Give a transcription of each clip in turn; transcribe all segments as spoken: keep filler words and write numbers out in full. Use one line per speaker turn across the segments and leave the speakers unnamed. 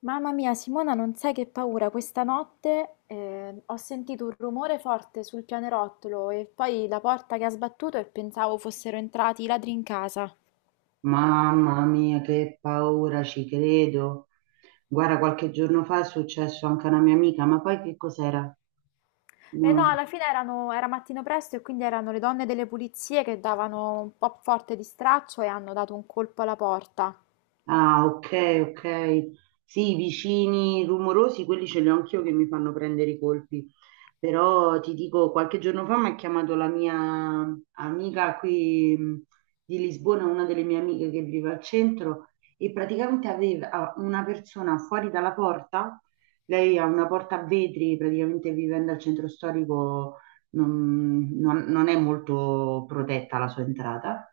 Mamma mia, Simona, non sai che paura. Questa notte eh, ho sentito un rumore forte sul pianerottolo e poi la porta che ha sbattuto e pensavo fossero entrati i ladri in casa.
Mamma mia, che paura, ci credo. Guarda, qualche giorno fa è successo anche a una mia amica, ma poi che cos'era?
E no,
No.
alla fine erano- era mattino presto e quindi erano le donne delle pulizie che davano un po' forte di straccio e hanno dato un colpo alla porta.
Ah, ok, ok. Sì, i vicini rumorosi, quelli ce li ho anch'io che mi fanno prendere i colpi. Però ti dico, qualche giorno fa mi ha chiamato la mia amica qui mh, di Lisbona, una delle mie amiche che vive al centro, e praticamente aveva ah, una persona fuori dalla porta. Lei ha una porta a vetri, praticamente vivendo al centro storico non non- non è molto protetta la sua entrata.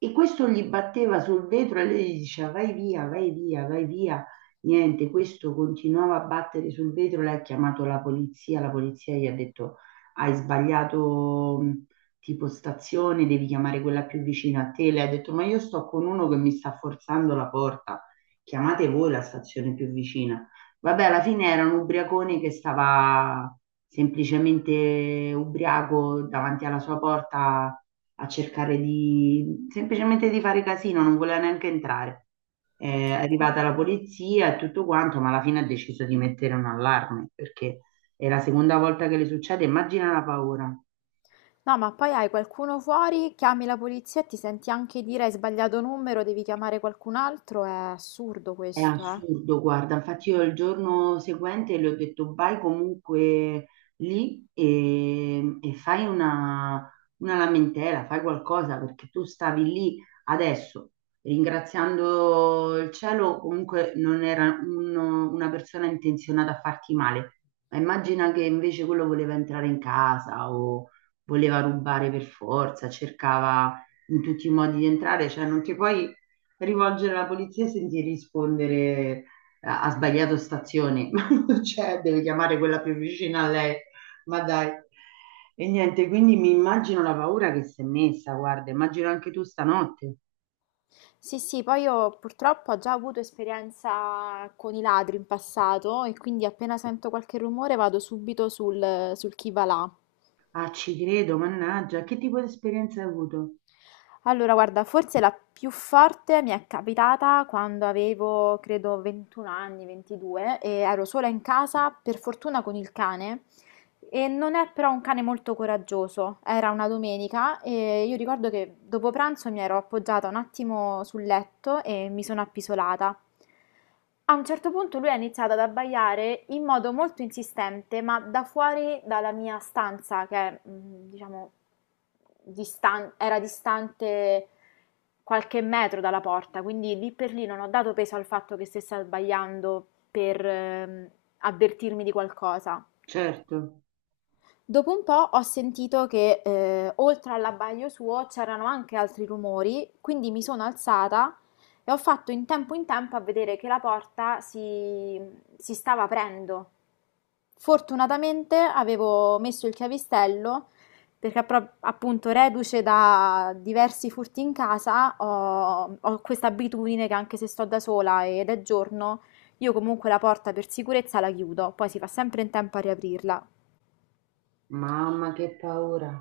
E questo gli batteva sul vetro e lei gli diceva vai via, vai via, vai via. Niente, questo continuava a battere sul vetro, lei ha chiamato la polizia, la polizia gli ha detto hai sbagliato mh, tipo stazione, devi chiamare quella più vicina a te. Lei ha detto ma io sto con uno che mi sta forzando la porta, chiamate voi la stazione più vicina. Vabbè, alla fine era un ubriacone che stava semplicemente ubriaco davanti alla sua porta a cercare di semplicemente di fare casino, non voleva neanche entrare. È arrivata la polizia e tutto quanto, ma alla fine ha deciso di mettere un allarme perché è la seconda volta che le succede, immagina la paura.
No, ma poi hai qualcuno fuori, chiami la polizia e ti senti anche dire hai sbagliato numero, devi chiamare qualcun altro. È assurdo
È
questo, eh?
assurdo, guarda, infatti io il giorno seguente le ho detto vai comunque lì e, e fai una, una lamentela, fai qualcosa perché tu stavi lì adesso, ringraziando il cielo, comunque non era uno- una persona intenzionata a farti male. Ma immagina che invece quello voleva entrare in casa o voleva rubare per forza, cercava in tutti i modi di entrare, cioè non ti puoi rivolgere alla polizia e sentire rispondere ha ha sbagliato stazione, ma non c'è, deve chiamare quella più vicina a lei, ma dai. E niente, quindi mi immagino la paura che si è messa, guarda, immagino anche tu stanotte.
Sì, sì, poi io purtroppo ho già avuto esperienza con i ladri in passato e quindi appena sento qualche rumore vado subito sul, sul chi va là.
Ah, ci credo, mannaggia, che tipo di esperienza hai avuto?
Allora, guarda, forse la più forte mi è capitata quando avevo, credo, ventuno anni, ventidue, e ero sola in casa, per fortuna con il cane. E non è però un cane molto coraggioso. Era una domenica e io ricordo che dopo pranzo mi ero appoggiata un attimo sul letto e mi sono appisolata. A un certo punto lui ha iniziato ad abbaiare in modo molto insistente, ma da fuori dalla mia stanza, che è, mm, diciamo, distan- era distante qualche metro dalla porta, quindi lì per lì non ho dato peso al fatto che stesse abbaiando per ehm, avvertirmi di qualcosa.
Certo,
Dopo un po' ho sentito che eh, oltre all'abbaglio suo c'erano anche altri rumori, quindi mi sono alzata e ho fatto in tempo in tempo a vedere che la porta si, si stava aprendo. Fortunatamente avevo messo il chiavistello perché pro- appunto reduce da diversi furti in casa ho, ho questa abitudine che anche se sto da sola ed è giorno, io comunque la porta per sicurezza la chiudo, poi si fa sempre in tempo a riaprirla.
mamma che paura.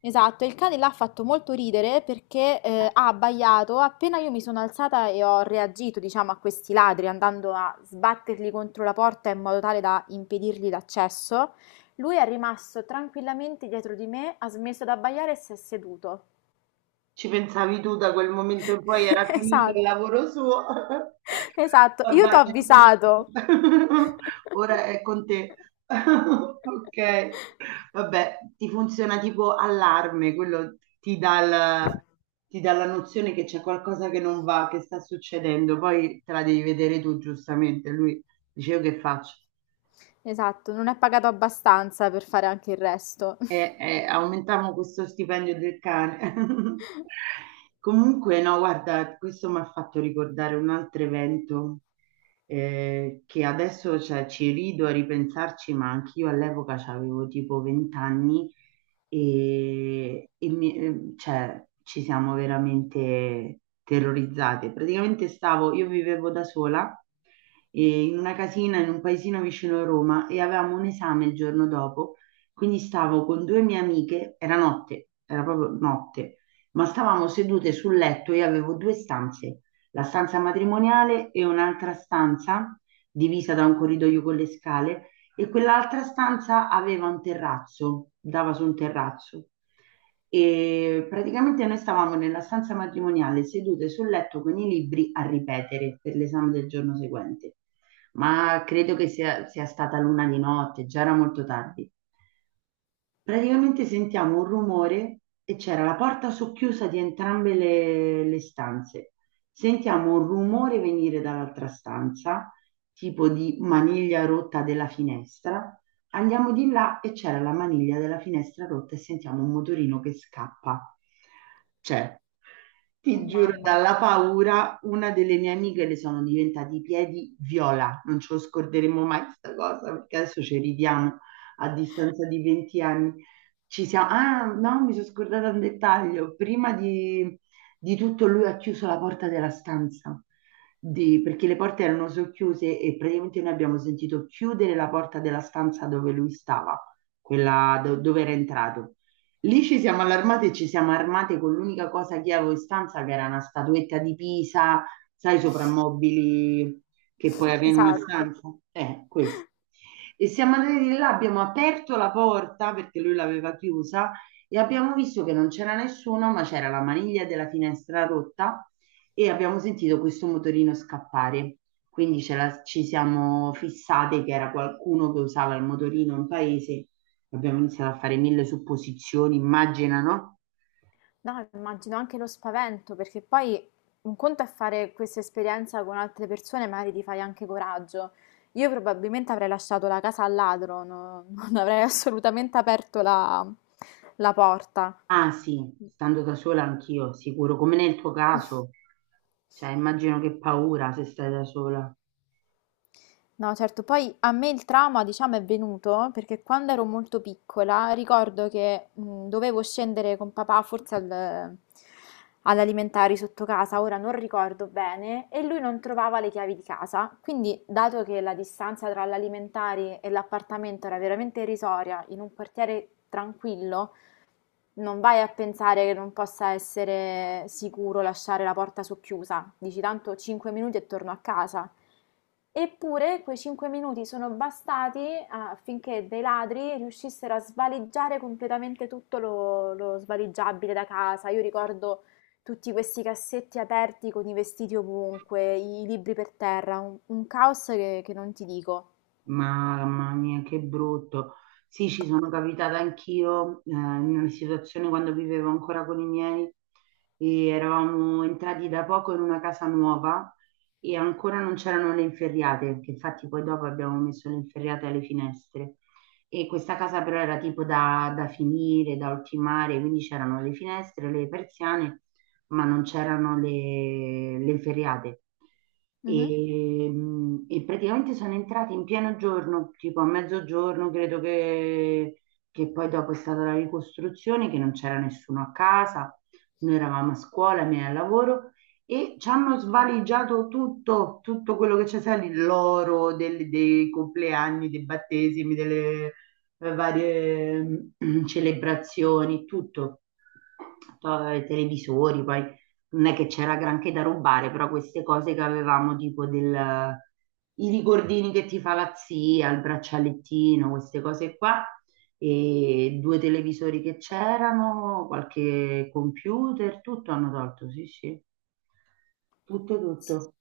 Esatto, e il cane là ha fatto molto ridere perché eh, ha abbaiato appena io mi sono alzata e ho reagito, diciamo, a questi ladri andando a sbatterli contro la porta in modo tale da impedirgli l'accesso. Lui è rimasto tranquillamente dietro di me, ha smesso di abbaiare e si è seduto.
Ci pensavi tu, da quel momento in poi era finito il
Esatto,
lavoro suo.
esatto, io t'ho
Ormai
avvisato.
ora è con te. Ok. Vabbè, ti funziona tipo allarme, quello ti dà il- ti dà la nozione che c'è qualcosa che non va, che sta succedendo, poi te la devi vedere tu giustamente. Lui dice, io che faccio?
Esatto, non è pagato abbastanza per fare anche il resto.
Eh, eh, aumentiamo questo stipendio del cane. Comunque, no, guarda, questo mi ha fatto ricordare un altro evento eh, che adesso, cioè, ci rido a ripensarci, ma anch'io all'epoca avevo tipo venti anni e, e mi- eh, cioè, ci siamo veramente terrorizzate. Praticamente stavo, io vivevo da sola eh, in una casina in un paesino vicino a Roma e avevamo un esame il giorno dopo, quindi stavo con due mie amiche, era notte, era proprio notte, ma stavamo sedute sul letto, io avevo due stanze, la stanza matrimoniale e un'altra stanza divisa da un corridoio con le scale, e quell'altra stanza aveva un terrazzo, dava su un terrazzo. E praticamente noi stavamo nella stanza matrimoniale sedute sul letto con i libri a ripetere per l'esame del giorno seguente. Ma credo che sia, sia stata l'una di notte, già era molto tardi. Praticamente sentiamo un rumore e c'era la porta socchiusa di entrambe le, le stanze. Sentiamo un rumore venire dall'altra stanza, tipo di maniglia rotta della finestra. Andiamo di là e c'era la maniglia della finestra rotta e sentiamo un motorino che scappa. Cioè,
Oh
ti giuro, dalla
mamma,
paura, una delle mie amiche le sono diventati i piedi viola. Non ce lo scorderemo mai questa cosa, perché adesso ci ridiamo a distanza di venti anni. Ci siamo... Ah, no, mi sono scordata un dettaglio. Prima di, di tutto lui ha chiuso la porta della stanza, di- perché le porte erano socchiuse e praticamente noi abbiamo sentito chiudere la porta della stanza dove lui stava, quella do- dove era entrato. Lì ci siamo allarmate e ci siamo armate con l'unica cosa che avevo in stanza, che era una statuetta di Pisa, sai, soprammobili che puoi avere in una
esatto.
stanza. Eh, questo. E siamo andati di là, abbiamo aperto la porta perché lui l'aveva chiusa e abbiamo visto che non c'era nessuno, ma c'era la maniglia della finestra rotta e abbiamo sentito questo motorino scappare. Quindi ce la- ci siamo fissate che era qualcuno che usava il motorino in paese. Abbiamo iniziato a fare mille supposizioni, immagina, no?
No, immagino anche lo spavento, perché poi un conto è fare questa esperienza con altre persone, magari ti fai anche coraggio. Io probabilmente avrei lasciato la casa al ladro, no- non avrei assolutamente aperto la, la porta.
Ah sì, stando da sola anch'io, sicuro, come nel tuo caso. Cioè, immagino che paura se stai da sola.
No, certo, poi a me il trauma, diciamo, è venuto perché quando ero molto piccola ricordo che mh, dovevo scendere con papà forse al- all'alimentari sotto casa, ora non ricordo bene, e lui non trovava le chiavi di casa. Quindi, dato che la distanza tra l'alimentari e l'appartamento era veramente irrisoria in un quartiere tranquillo, non vai a pensare che non possa essere sicuro lasciare la porta socchiusa, dici tanto cinque minuti e torno a casa. Eppure quei cinque minuti sono bastati ah, affinché dei ladri riuscissero a svaligiare completamente tutto lo, lo svaligiabile da casa. Io ricordo tutti questi cassetti aperti con i vestiti ovunque, i libri per terra, un, un caos che, che non ti dico.
Mamma mia, che brutto. Sì, ci sono capitata anch'io, eh, in una situazione quando vivevo ancora con i miei e eravamo entrati da poco in una casa nuova e ancora non c'erano le inferriate, che infatti poi dopo abbiamo messo le inferriate alle finestre. E questa casa però era tipo da, da finire, da ultimare, quindi c'erano le finestre, le persiane, ma non c'erano le, le feriate.
Mhm.
E, mh, e praticamente sono entrati in pieno giorno, tipo a mezzogiorno, credo che, che poi dopo è stata la ricostruzione, che non c'era nessuno a casa, noi eravamo a scuola, me al lavoro, e ci hanno svaligiato tutto, tutto quello che c'è, sai, l'oro del- dei compleanni, dei battesimi, delle, eh, varie mm, celebrazioni, tutto, To- televisori, poi non è che c'era granché da rubare, però queste cose che avevamo, tipo del, i ricordini che ti fa la zia, il braccialettino, queste cose qua, e due televisori che c'erano, qualche computer, tutto hanno tolto, sì, sì, tutto, tutto.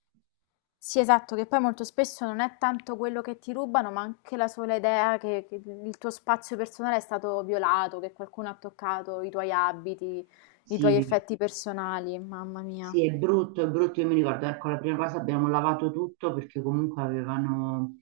Sì, esatto, che poi molto spesso non è tanto quello che ti rubano, ma anche la sola idea che, che il tuo spazio personale è stato violato, che qualcuno ha toccato i tuoi abiti, i tuoi
Sì,
effetti personali, mamma mia.
sì, è brutto, è brutto, io mi ricordo, ecco, la prima cosa abbiamo lavato tutto perché comunque avevano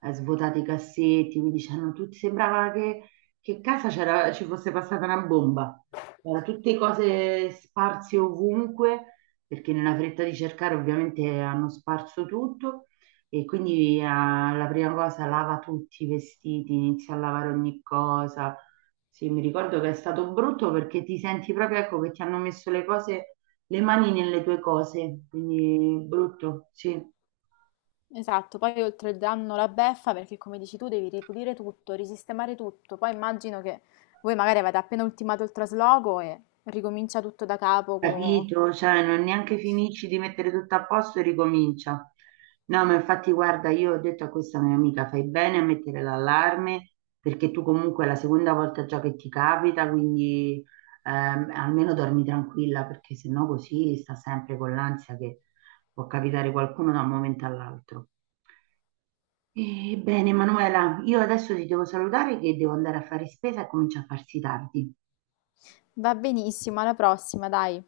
eh, svuotato i cassetti, quindi c'erano tutti, sembrava che, che casa c'era- ci fosse passata una bomba, erano tutte cose sparse ovunque, perché nella fretta di cercare ovviamente hanno sparso tutto e quindi eh, la prima cosa lava tutti i vestiti, inizia a lavare ogni cosa. Sì, mi ricordo che è stato brutto perché ti senti proprio, ecco, che ti hanno messo le cose le mani nelle tue cose, quindi brutto, sì,
Esatto, poi oltre il danno la beffa, perché come dici tu devi ripulire tutto, risistemare tutto, poi immagino che voi magari avete appena ultimato il trasloco e ricomincia tutto da capo. co-
capito, cioè non neanche finisci di mettere tutto a posto e ricomincia. No, ma infatti guarda, io ho detto a questa mia amica, fai bene a mettere l'allarme perché tu comunque è la seconda volta già che ti capita, quindi ehm, almeno dormi tranquilla perché sennò così sta sempre con l'ansia che può capitare qualcuno da un momento all'altro. Ebbene, Manuela, io adesso ti devo salutare che devo andare a fare spesa e comincia a farsi tardi.
Va benissimo, alla prossima, dai.